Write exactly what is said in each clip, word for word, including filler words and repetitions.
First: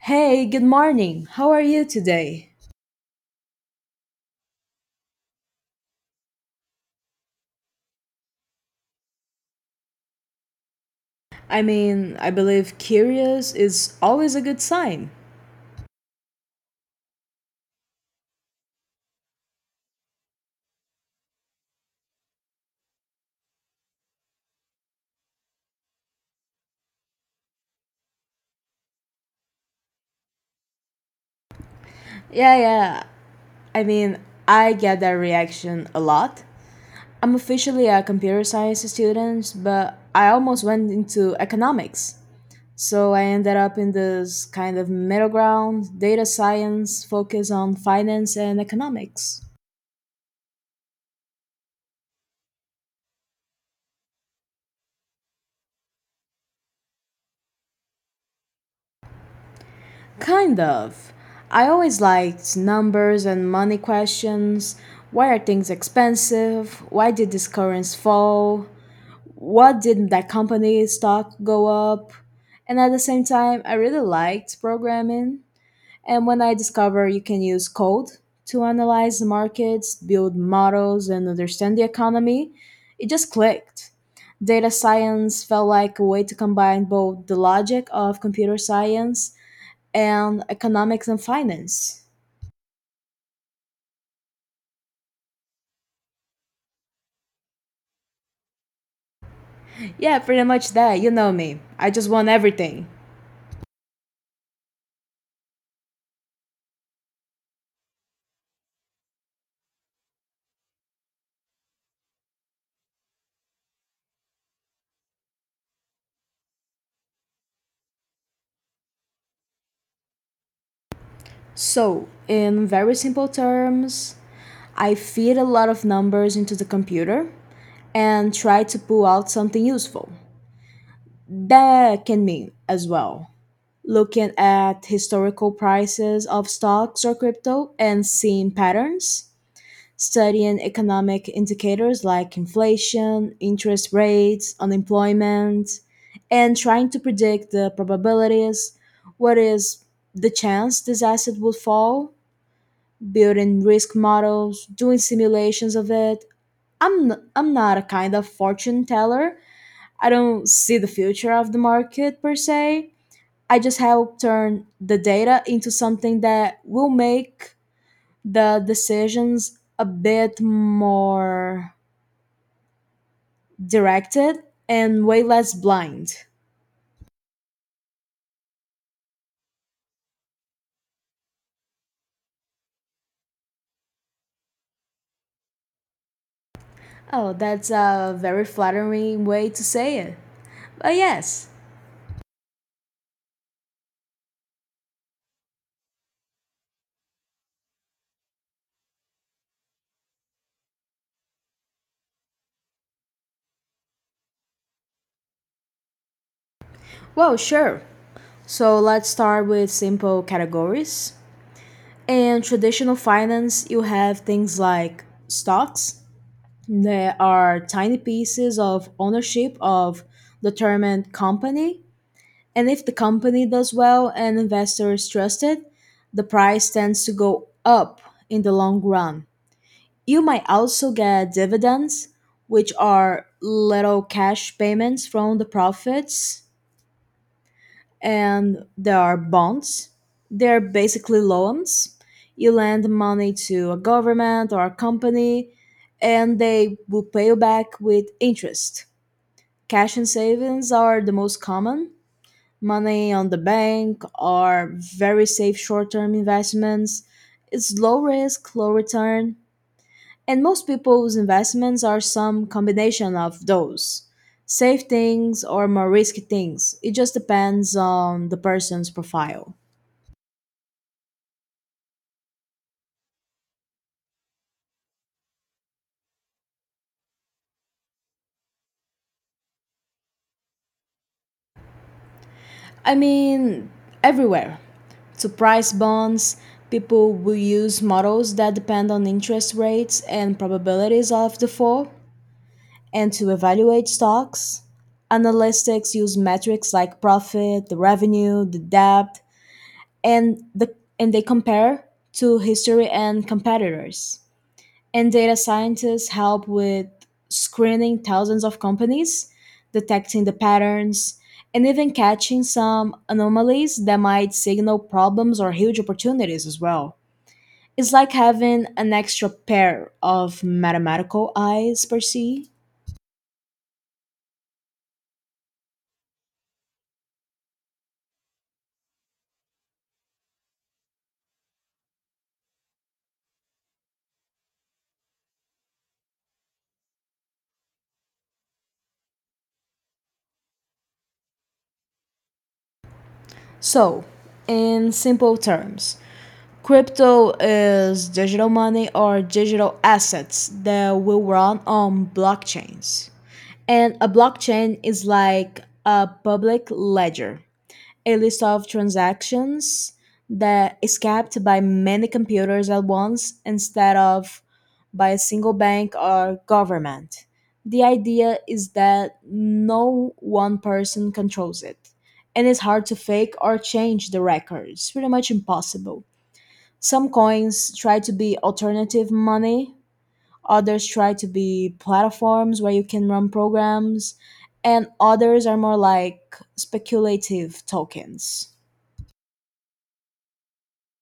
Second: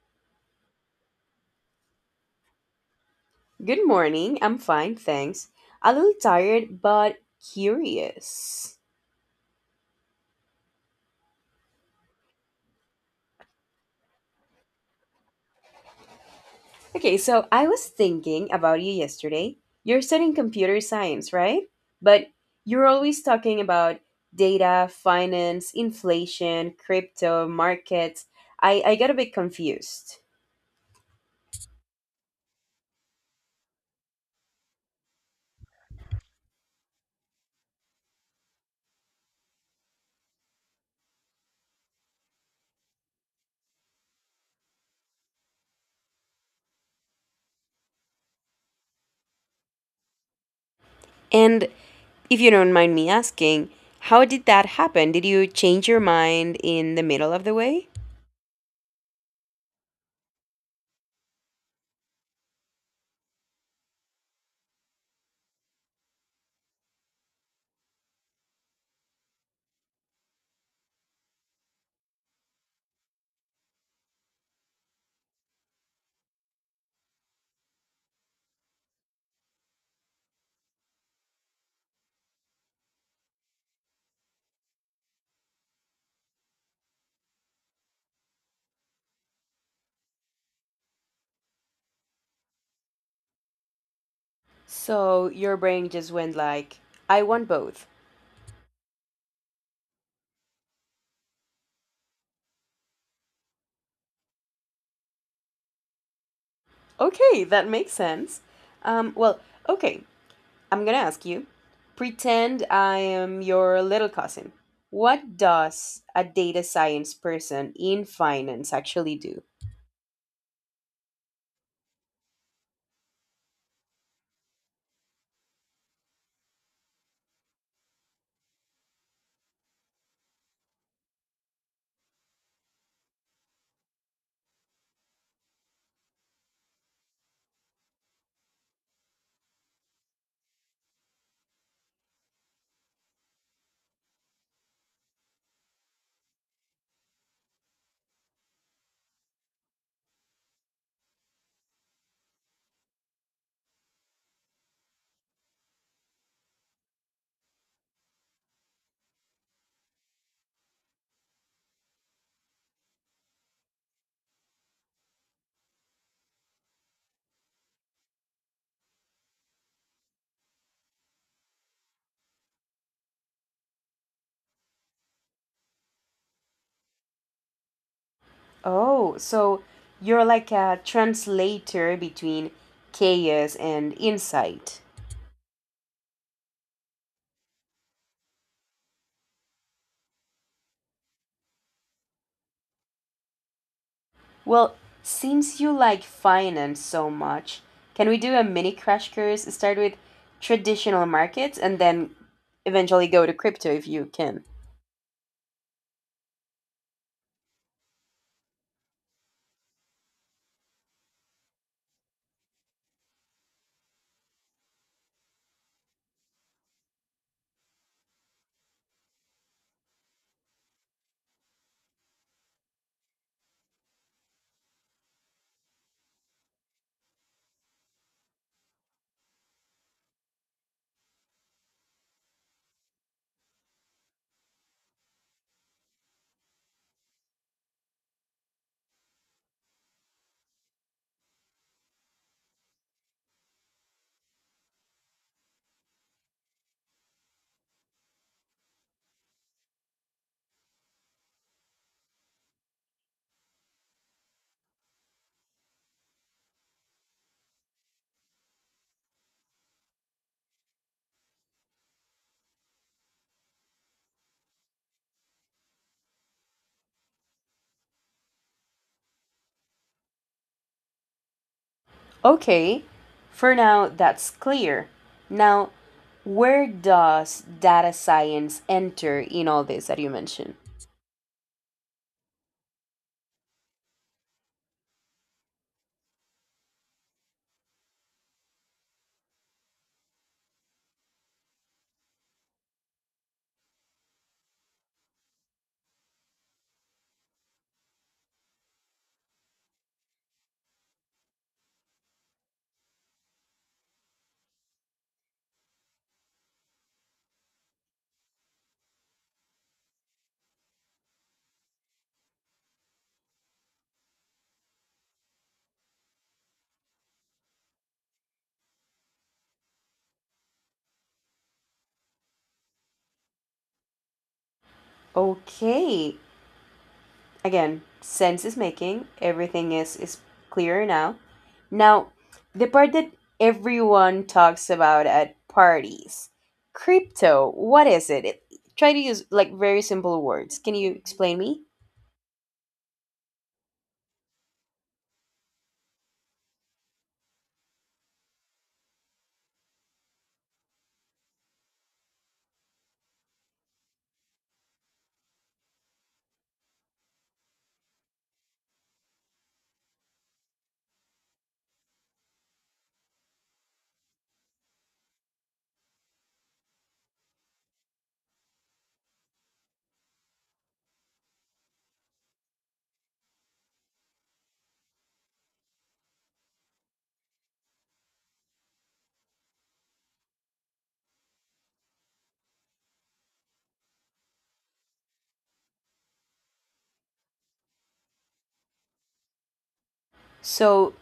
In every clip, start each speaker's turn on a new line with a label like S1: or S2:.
S1: Hey, good morning. How are you today?
S2: Good morning. I'm fine, thanks. A little tired, but curious.
S1: I mean, I believe curious is always a good sign.
S2: Okay, so I was thinking about you yesterday. You're studying computer science, right? But you're always talking about data, finance, inflation, crypto, markets. I, I got a bit confused.
S1: Yeah, yeah. I mean, I get that reaction a lot. I'm officially a computer science student, but I almost went into economics. So I ended up in this kind of middle ground, data science focus on finance and economics.
S2: And if you don't mind me asking, how did that happen? Did you change your mind in the middle of the way?
S1: Kind of. I always liked numbers and money questions. Why are things expensive? Why did this currency fall? What did that company stock go up? And at the same time, I really liked programming. And when I discovered you can use code to analyze the markets, build models, and understand the economy, it just clicked. Data science felt like a way to combine both the logic of computer science and economics and finance.
S2: So your brain just went like, I want both.
S1: Yeah, pretty much that. You know me. I just want everything.
S2: Okay, that makes sense. Um, well, okay, I'm gonna ask you. Pretend I am your little cousin. What does a data science person in finance actually do?
S1: So, in very simple terms, I feed a lot of numbers into the computer and try to pull out something useful. That can mean as well looking at historical prices of stocks or crypto and seeing patterns, studying economic indicators like inflation, interest rates, unemployment, and trying to predict the probabilities, what is the chance this asset would fall, building risk models, doing simulations of it. I'm n- I'm not a kind of fortune teller. I don't see the future of the market per se. I just help turn the data into something that will make the decisions a bit more directed and way less blind.
S2: Oh, so you're like a translator between chaos and insight.
S1: Oh, that's a very flattering way to say it. But yes.
S2: Well, since you like finance so much, can we do a mini crash course? Start with traditional markets and then eventually go to crypto if you can.
S1: Well, sure. So let's start with simple categories. In traditional finance, you have things like stocks. They are tiny pieces of ownership of determined company. And if the company does well and investors trust it, the price tends to go up in the long run. You might also get dividends, which are little cash payments from the profits, and there are bonds. They're basically loans. You lend money to a government or a company, and they will pay you back with interest. Cash and savings are the most common, money on the bank are very safe short-term investments. It's low risk, low return, and most people's investments are some combination of those safe things or more risky things. It just depends on the person's profile.
S2: Okay, for now that's clear. Now, where does data science enter in all this that you mentioned?
S1: I mean, everywhere. To price bonds, people will use models that depend on interest rates and probabilities of default. And to evaluate stocks, analytics use metrics like profit, the revenue, the debt, and the and they compare to history and competitors. And data scientists help with screening thousands of companies, detecting the patterns, and even catching some anomalies that might signal problems or huge opportunities as well. It's like having an extra pair of mathematical eyes per se.
S2: Okay, again, sense is making, everything is, is clearer now. Now, the part that everyone talks about at parties crypto, what is it? it try to use like very simple words. Can you explain me?
S1: So, in simple terms, crypto is digital money or digital assets that will run on blockchains. And a blockchain is like a public ledger, a list of transactions that is kept by many computers at once instead of by a single bank or government. The idea is that no one person controls it, and it's hard to fake or change the records, pretty much impossible. Some coins try to be alternative money, others try to be platforms where you can run programs, and others are more like speculative tokens.
S2: So,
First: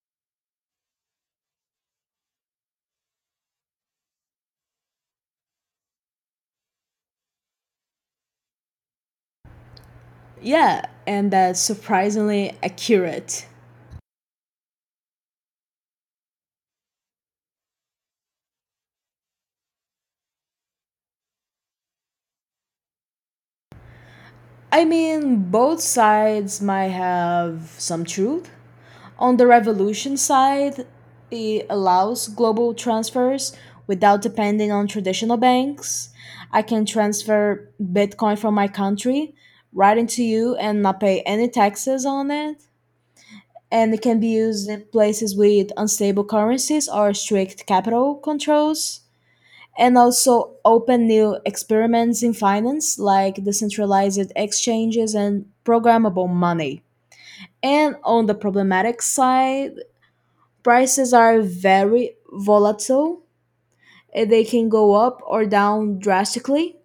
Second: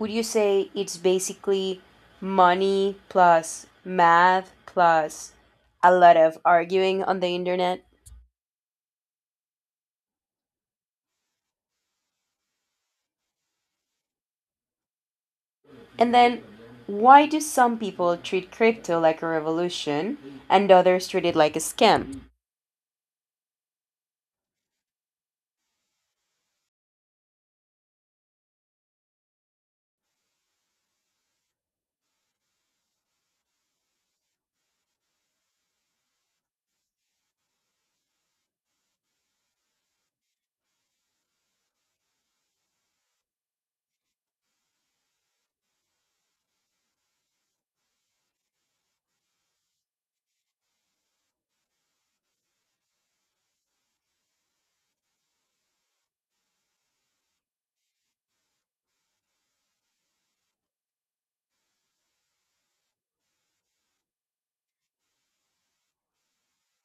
S2: would you say it's basically money plus math plus a lot of arguing on the internet?
S1: Yeah, and that's surprisingly accurate.
S2: And then why do some people treat crypto like a revolution and others treat it like a scam?
S1: I mean, both sides might have some truth. On the revolution side, it allows global transfers without depending on traditional banks. I can transfer Bitcoin from my country right into you and not pay any taxes on it. And it can be used in places with unstable currencies or strict capital controls, and also open new experiments in finance like decentralized exchanges and programmable money. And on the problematic side, prices are very volatile. Eh, They can go up or down drastically.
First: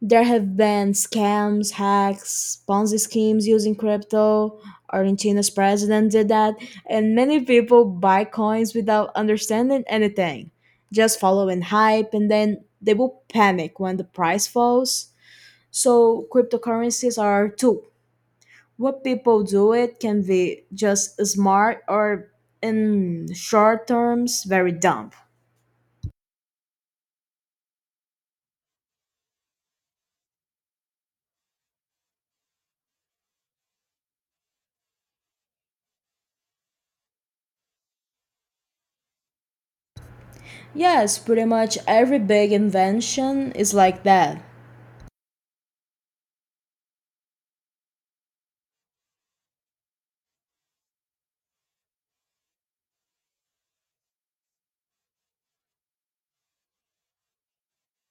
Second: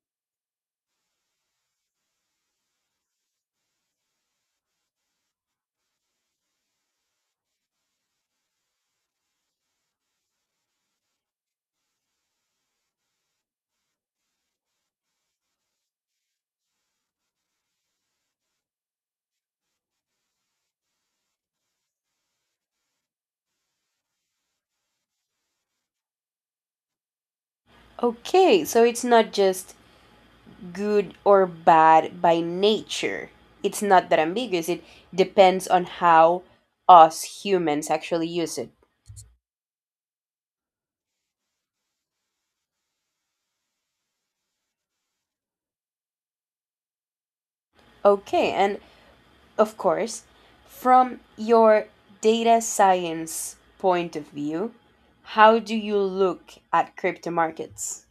S1: There have been scams, hacks, Ponzi schemes using crypto. Argentina's president did that, and many people buy coins without understanding anything, just following hype, and then they will panic when the price falls. So, cryptocurrencies are a tool. What people do it can be just smart or, in short terms, very dumb.
S2: Okay, so it's not just good or bad by nature. It's not that ambiguous. It depends on how us humans actually use it.
S1: Yes, pretty much every big invention is like that.
S2: Okay, and of course, from your data science point of view, how do you look at crypto markets?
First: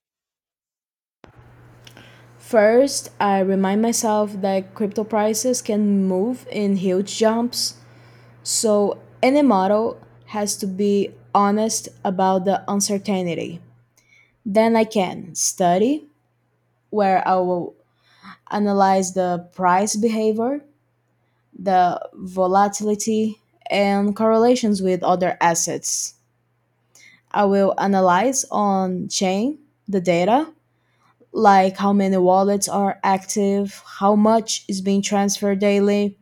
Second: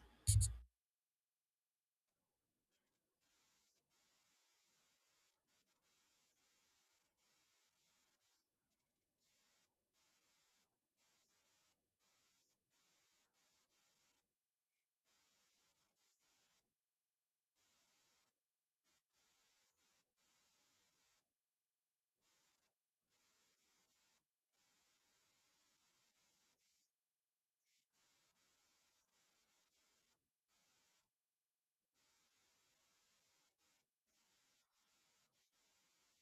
S1: First, I remind myself that crypto prices can move in huge jumps, so any model has to be honest about the uncertainty. Then I can study, where I will analyze the price behavior, the volatility, and correlations with other assets. I will analyze on chain the data, like how many wallets are active, how much is being transferred daily,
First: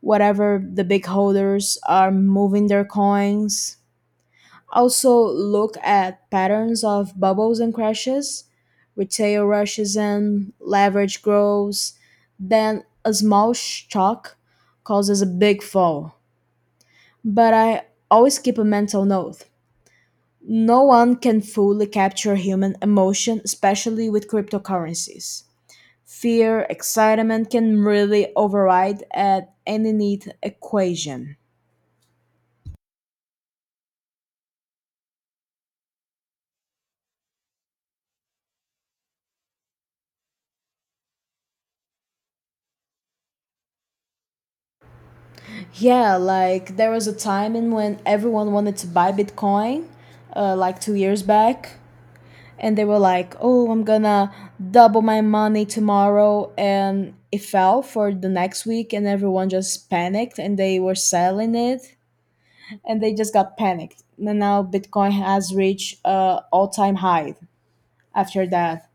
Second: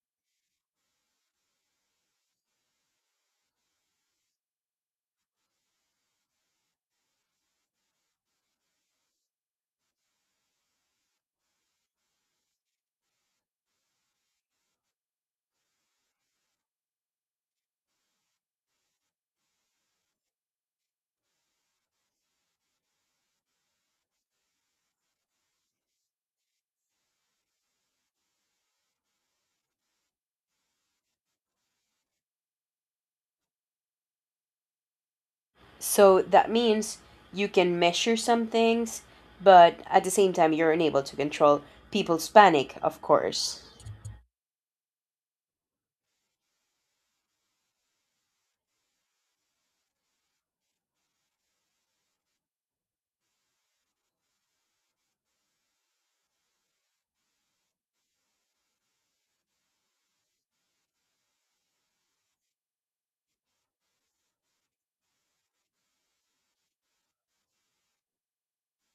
S1: whatever the big holders are moving their coins. Also, look at patterns of bubbles and crashes, retail rushes in, leverage grows, then a small shock causes a big fall. But I always keep a mental note. No one can fully capture human emotion, especially with cryptocurrencies. Fear, excitement can really override at any neat equation.
S2: So that means you can measure some things, but at the same time, you're unable to control people's panic, of course.
S1: Yeah, like there was a time in when everyone wanted to buy Bitcoin, uh, like two years back, and they were like, "Oh, I'm gonna double my money tomorrow," and it fell for the next week, and everyone just panicked, and they were selling it, and they just got panicked. And now Bitcoin has reached uh, all-time high. After that,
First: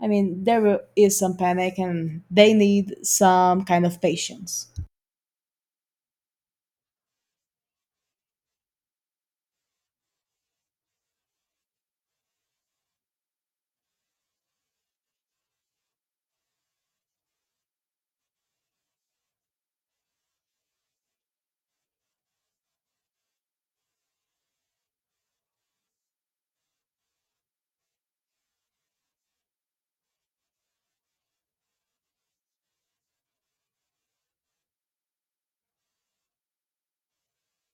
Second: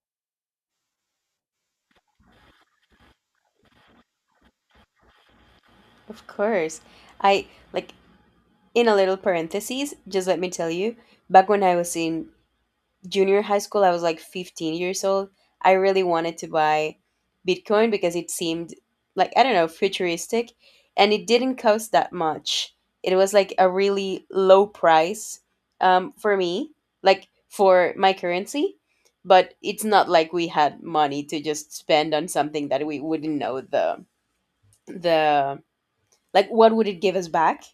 S1: I mean, there will- is some panic, and they need some kind of patience.
S2: Of course. I like in a little parenthesis, just let me tell you, back when I was in junior high school, I was like fifteen years old. I really wanted to buy Bitcoin because it seemed like, I don't know, futuristic. And it didn't cost that much. It was like a really low price um, for me, like for my currency. But it's not like we had money to just spend on something that we wouldn't know the the like, what would it give us back?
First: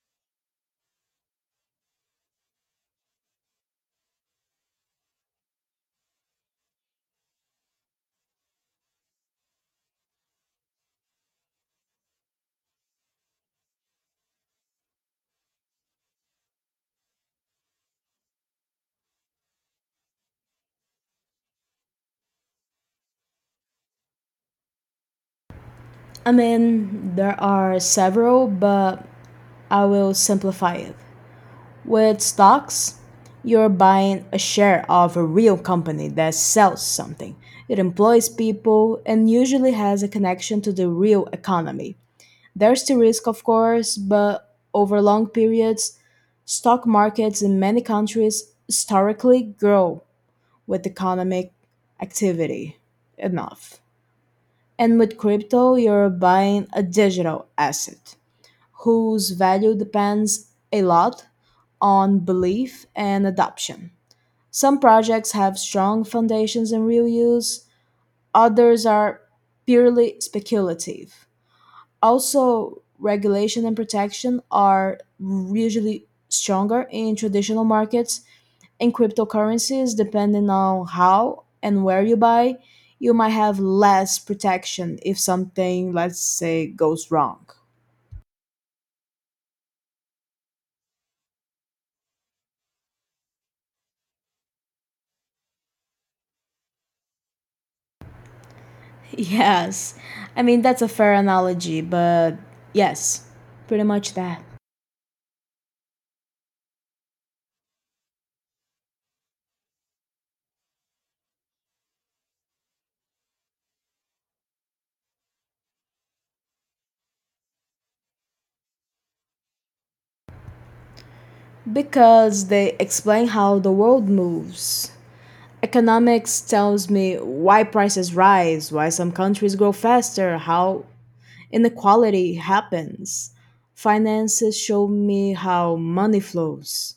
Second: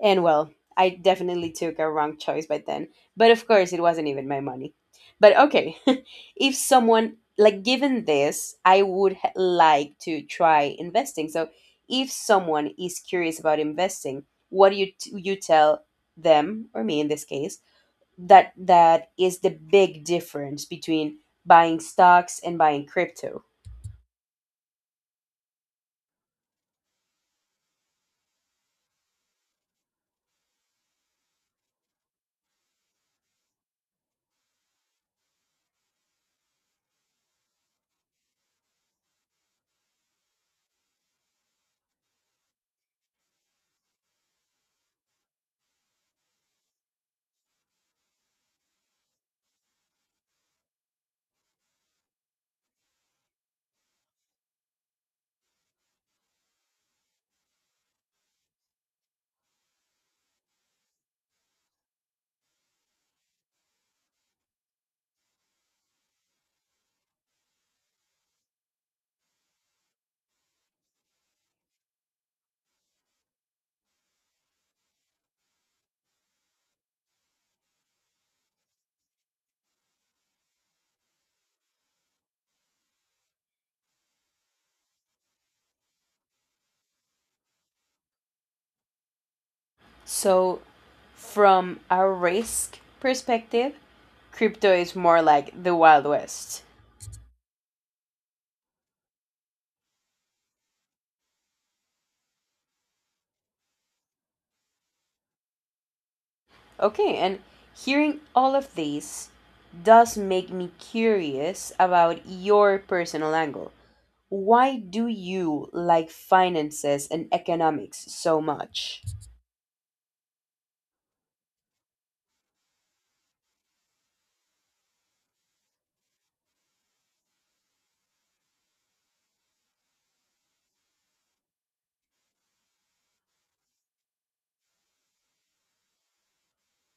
S2: And well, I definitely took a wrong choice by then. But of course, it wasn't even my money. But okay, if someone, like, given this, I would h- like to try investing. So if someone is curious about investing, what do you, t- you tell them, or me in this case, that that is the big difference between buying stocks and buying crypto.
S1: I mean, there are several, but I will simplify it. With stocks, you're buying a share of a real company that sells something. It employs people and usually has a connection to the real economy. There's the risk, of course, but over long periods, stock markets in many countries historically grow with economic activity enough. And with crypto, you're buying a digital asset whose value depends a lot on belief and adoption. Some projects have strong foundations in real use, others are purely speculative. Also, regulation and protection are usually stronger in traditional markets. In cryptocurrencies, depending on how and where you buy, you might have less protection if something, let's say, goes wrong.
S2: So, from a risk perspective, crypto is more like the Wild West.
S1: Yes. I mean, that's a fair analogy, but yes, pretty much that.
S2: Okay, and hearing all of this does make me curious about your personal angle. Why do you like finances and economics so much?
S1: Because they explain how the world moves. Economics tells me why prices rise, why some countries grow faster, how inequality happens. Finances show me how money flows,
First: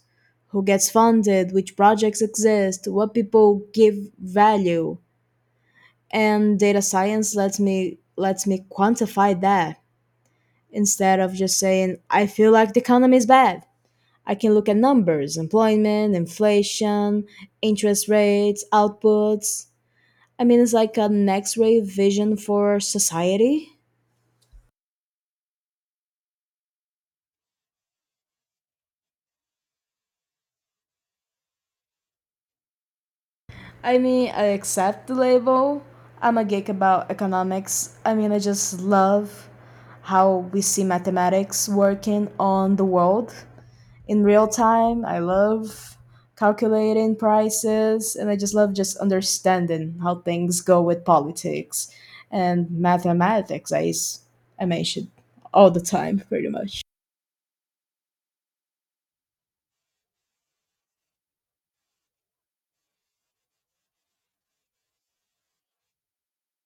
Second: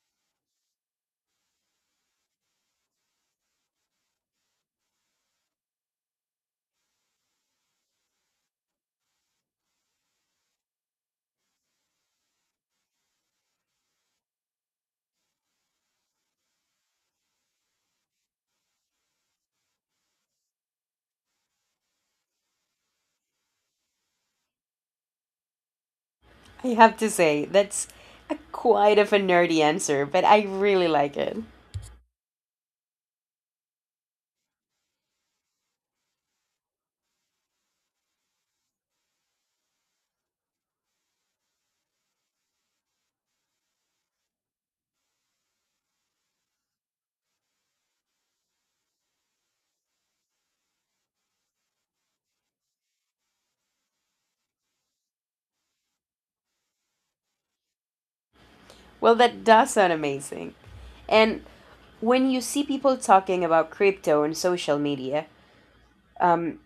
S1: who gets funded, which projects exist, what people give value. And data science lets me lets me quantify that instead of just saying, I feel like the economy is bad. I can look at numbers, employment, inflation, interest rates, outputs. I mean, it's like an x ray vision for society.
S2: I have to say, that's a quite of a nerdy answer, but I really like it.
S1: I mean, I accept the label. I'm a geek about economics. I mean, I just love how we see mathematics working on the world. In real time. I love calculating prices and I just love just understanding how things go with politics and mathematics. I, s- I mention, all the time pretty much.
S2: Well, that does sound amazing. And when you see people talking about crypto on social media, um,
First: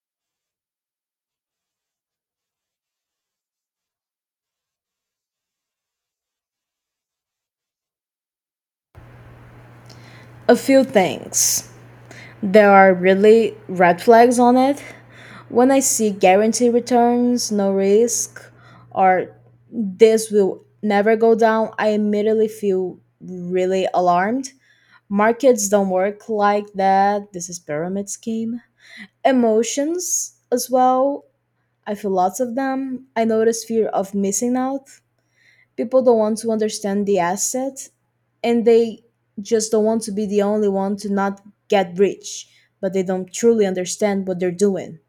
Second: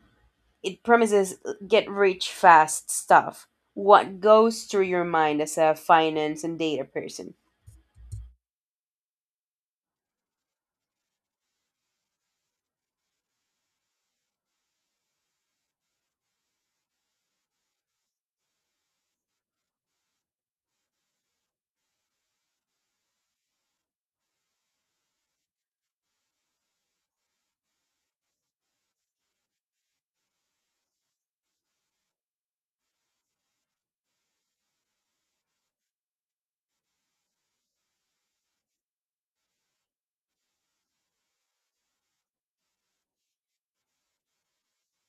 S2: it promises get rich fast stuff. What goes through your mind as a finance and data person?
S1: A few things. There are really red flags on it. When I see guarantee returns, no risk, or this will never go down, I immediately feel really alarmed. Markets don't work like that. This is pyramid scheme. Emotions as well. I feel lots of them. I notice fear of missing out. People don't want to understand the asset and they just don't want to be the only one to not get rich, but they don't truly understand what they're doing.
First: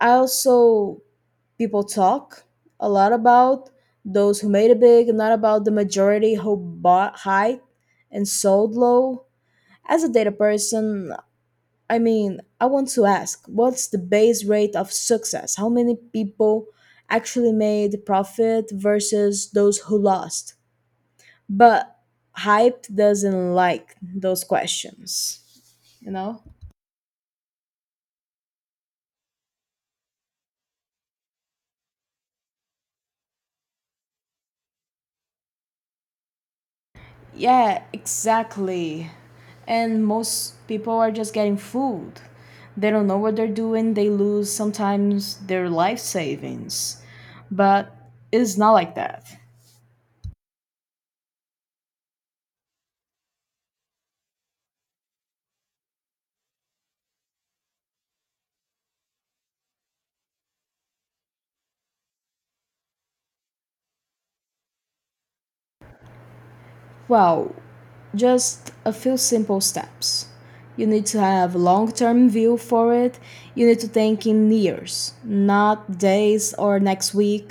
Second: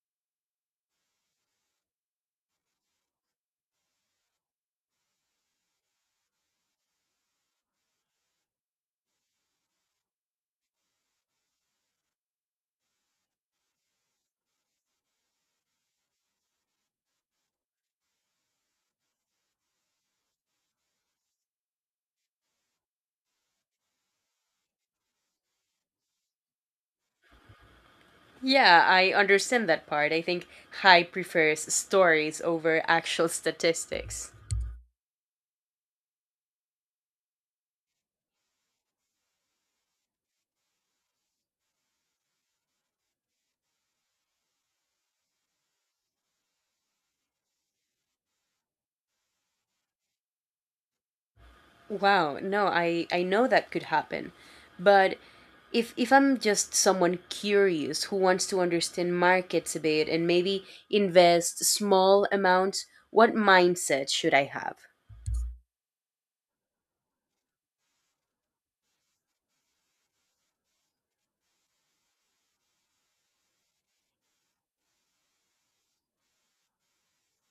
S1: I also people talk a lot about those who made it big, not about the majority who bought high and sold low. As a data person, I mean, I want to ask, what's the base rate of success? How many people actually made profit versus those who lost? But hype doesn't like those questions, you know?
S2: Yeah, I understand that part. I think hype prefers stories over actual statistics.
S1: Yeah, exactly. And most people are just getting fooled. They don't know what they're doing, they lose sometimes their life savings. But it's not like that.
S2: Wow, no, I, I know that could happen. But if if I'm just someone curious who wants to understand markets a bit and maybe invest small amounts, what mindset should I have?
S1: Well, just a few simple steps. You need to have a long-term view for it. You need to think in years, not days or next week.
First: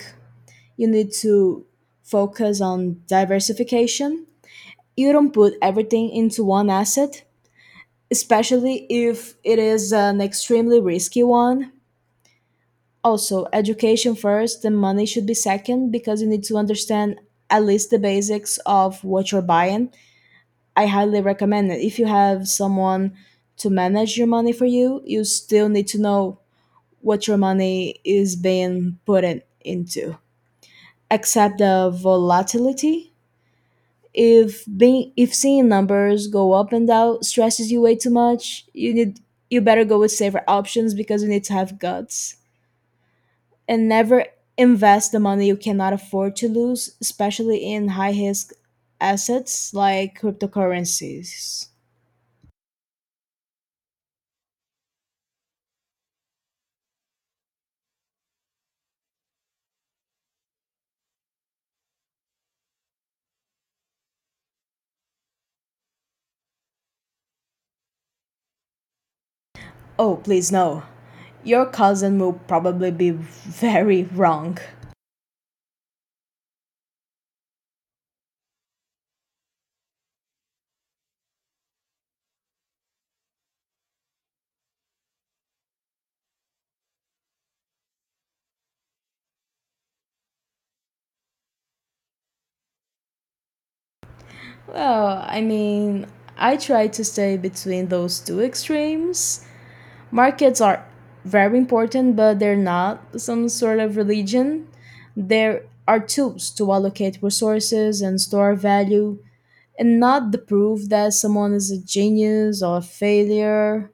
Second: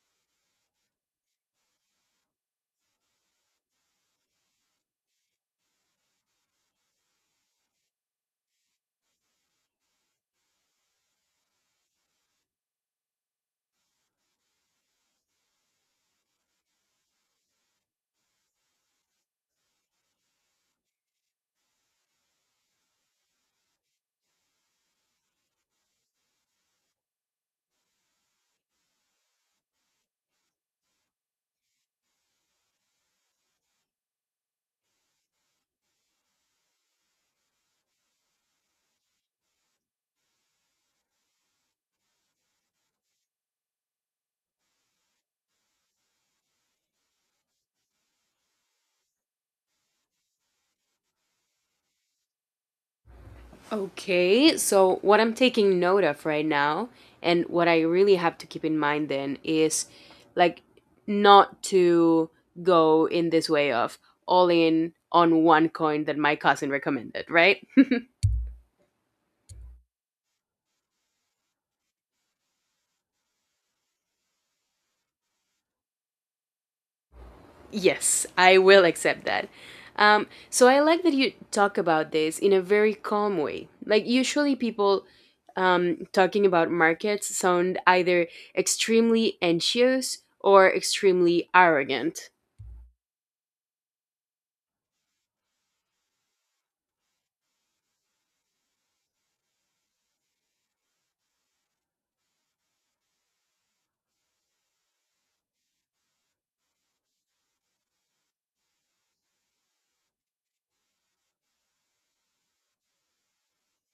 S1: You need to focus on diversification. You don't put everything into one asset, especially if it is an extremely risky one. Also, education first and money should be second because you need to understand at least the basics of what you're buying. I highly recommend it. If you have someone to manage your money for you, you still need to know what your money is being put in, into. Accept the volatility. If being if seeing numbers go up and down stresses you way too much, you need you better go with safer options because you need to have guts. And never invest the money you cannot afford to lose, especially in high risk assets like cryptocurrencies.
S2: Okay, so what I'm taking note of right now, and what I really have to keep in mind then is like not to go in this way of all in on one coin that my cousin recommended, right?
S1: Oh, please no. Your cousin will probably be very wrong.
S2: Yes, I will accept that. Um, so I like that you talk about this in a very calm way. Like usually people um, talking about markets sound either extremely anxious or extremely arrogant.
S1: Well, I mean, I try to stay between those two extremes. Markets are very important, but they're not some sort of religion. They are tools to allocate resources and store value, and not the proof that someone is a genius or a failure.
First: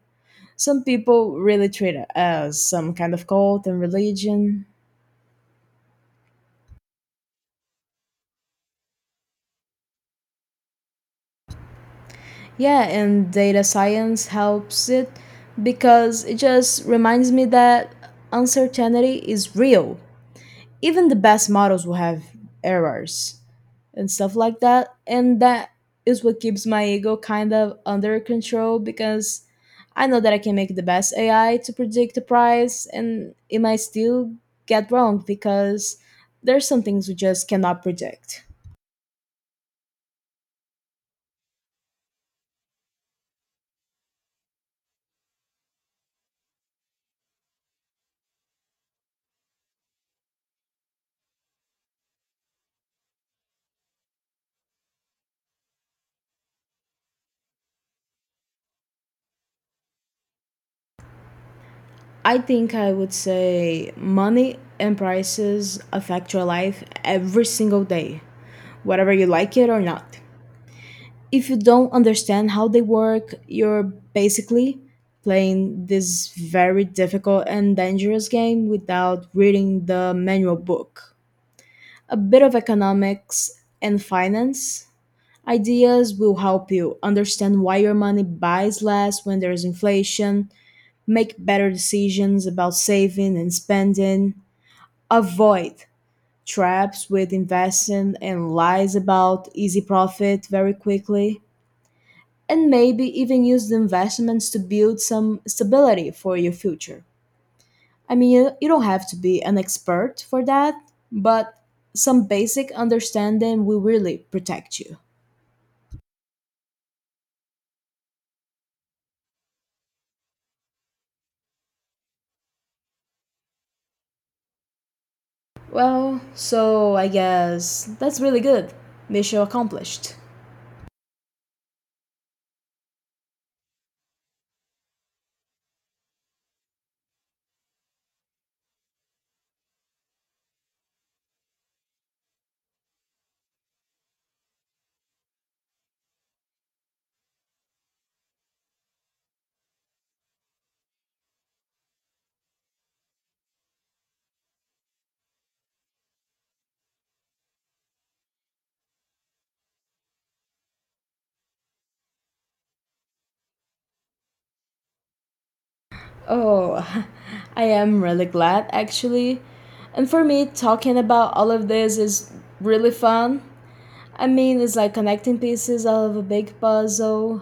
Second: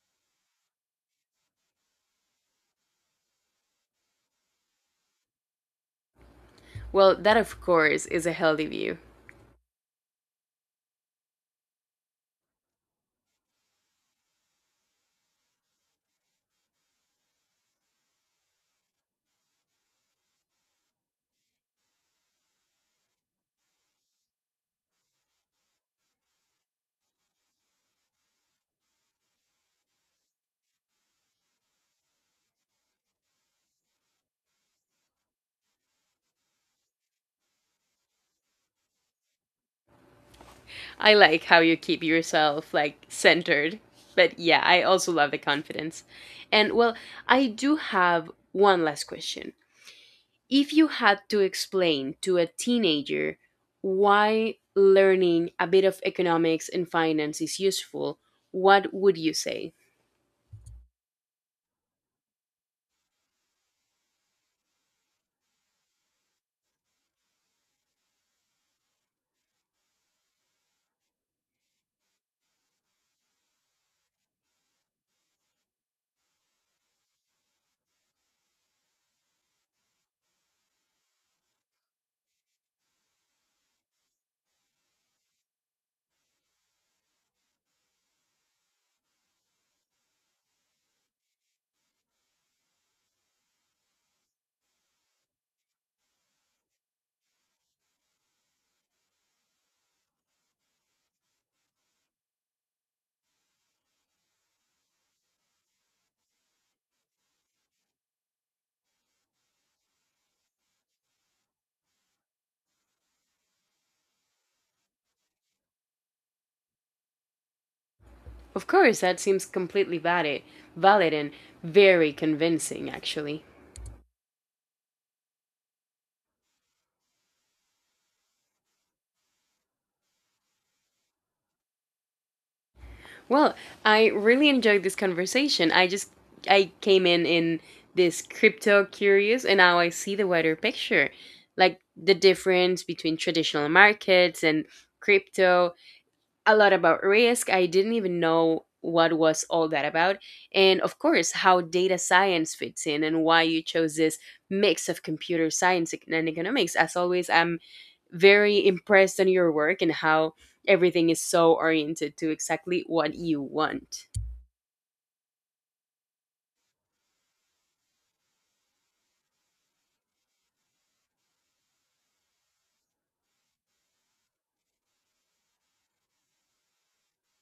S1: Some people really treat it as some kind of cult and religion.
S2: Well, that of course is a healthy view.
S1: Yeah, and data science helps it because it just reminds me that uncertainty is real. Even the best models will have errors and stuff like that. And that is what keeps my ego kind of under control because I know that I can make the best A I to predict the price and it might still get wrong because there's some things we just cannot predict.
S2: I like how you keep yourself like centered. But yeah, I also love the confidence. And well, I do have one last question. If you had to explain to a teenager why learning a bit of economics and finance is useful, what would you say?
S1: I think I would say money and prices affect your life every single day, whether you like it or not. If you don't understand how they work, you're basically playing this very difficult and dangerous game without reading the manual book. A bit of economics and finance ideas will help you understand why your money buys less when there's inflation, make better decisions about saving and spending, avoid traps with investing and lies about easy profit very quickly, and maybe even use the investments to build some stability for your future. I mean, you, you don't have to be an expert for that, but some basic understanding will really protect you.
S2: Of course, that seems completely valid, valid and very convincing actually.
S1: Well, so I guess that's really good. Mission accomplished.
S2: Well, I really enjoyed this conversation. I just I came in in this crypto curious and now I see the wider picture. Like the difference between traditional markets and crypto, a lot about risk. I didn't even know what was all that about. And of course, how data science fits in and why you chose this mix of computer science and economics. As always, I'm very impressed on your work and how everything is so oriented to exactly what you want.
S1: Oh, I am really glad actually. And for me, talking about all of this is really fun. I mean, it's like connecting pieces out of a big puzzle.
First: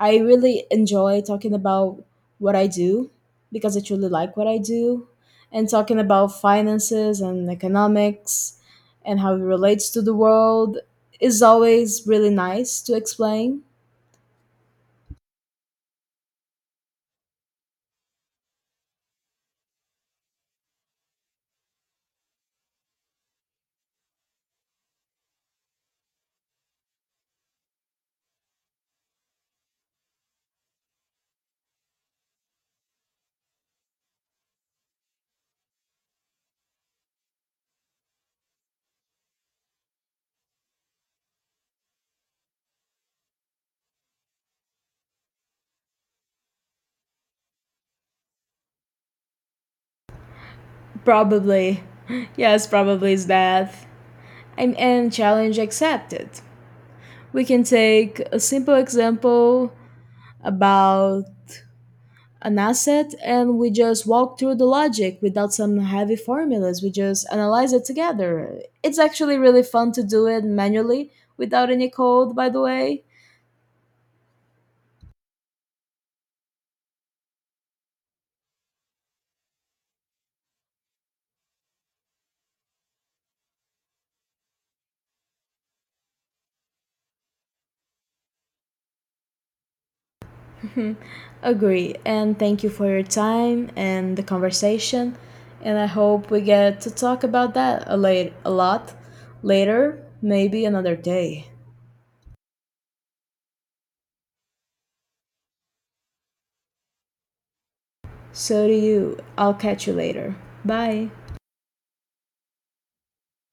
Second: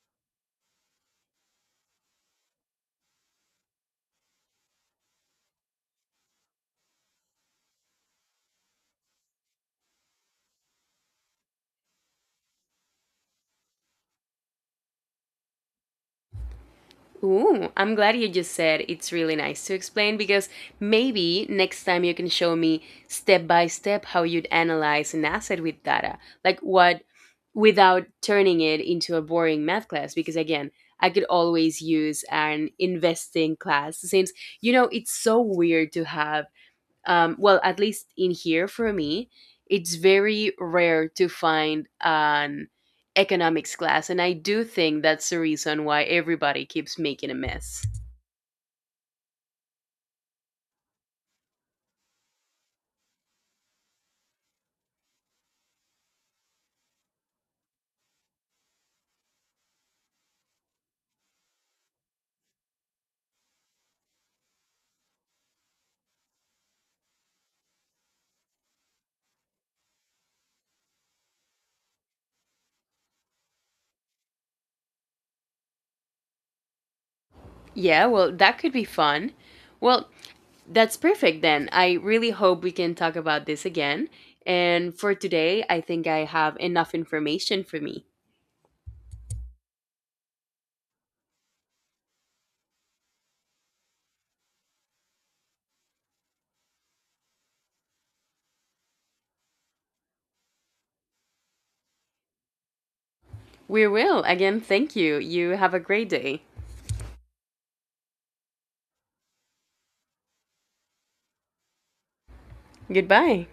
S1: I really enjoy talking about what I do because I truly like what I do. And talking about finances and economics and how it relates to the world is always really nice to explain.
S2: Ooh, I'm glad you just said it's really nice to explain because maybe next time you can show me step by step how you'd analyze an asset with data, like what without turning it into a boring math class because again, I could always use an investing class since you know it's so weird to have um, well at least in here for me it's very rare to find an economics class and I do think that's the reason why everybody keeps making a mess.
S1: Probably. Yes, probably is that. and, and challenge accepted. We can take a simple example about an asset and we just walk through the logic without some heavy formulas. We just analyze it together. It's actually really fun to do it manually without any code, by the way.
S2: Yeah, well that could be fun. Well, that's perfect then. I really hope we can talk about this again, and for today I think I have enough information for me.
S1: Agree. And thank you for your time and the conversation. And I hope we get to talk about that a, late, a lot later, maybe another day.
S2: We will. Again, thank you. You have a great day.
S1: So do you. I'll catch you later. Bye.
S2: Goodbye.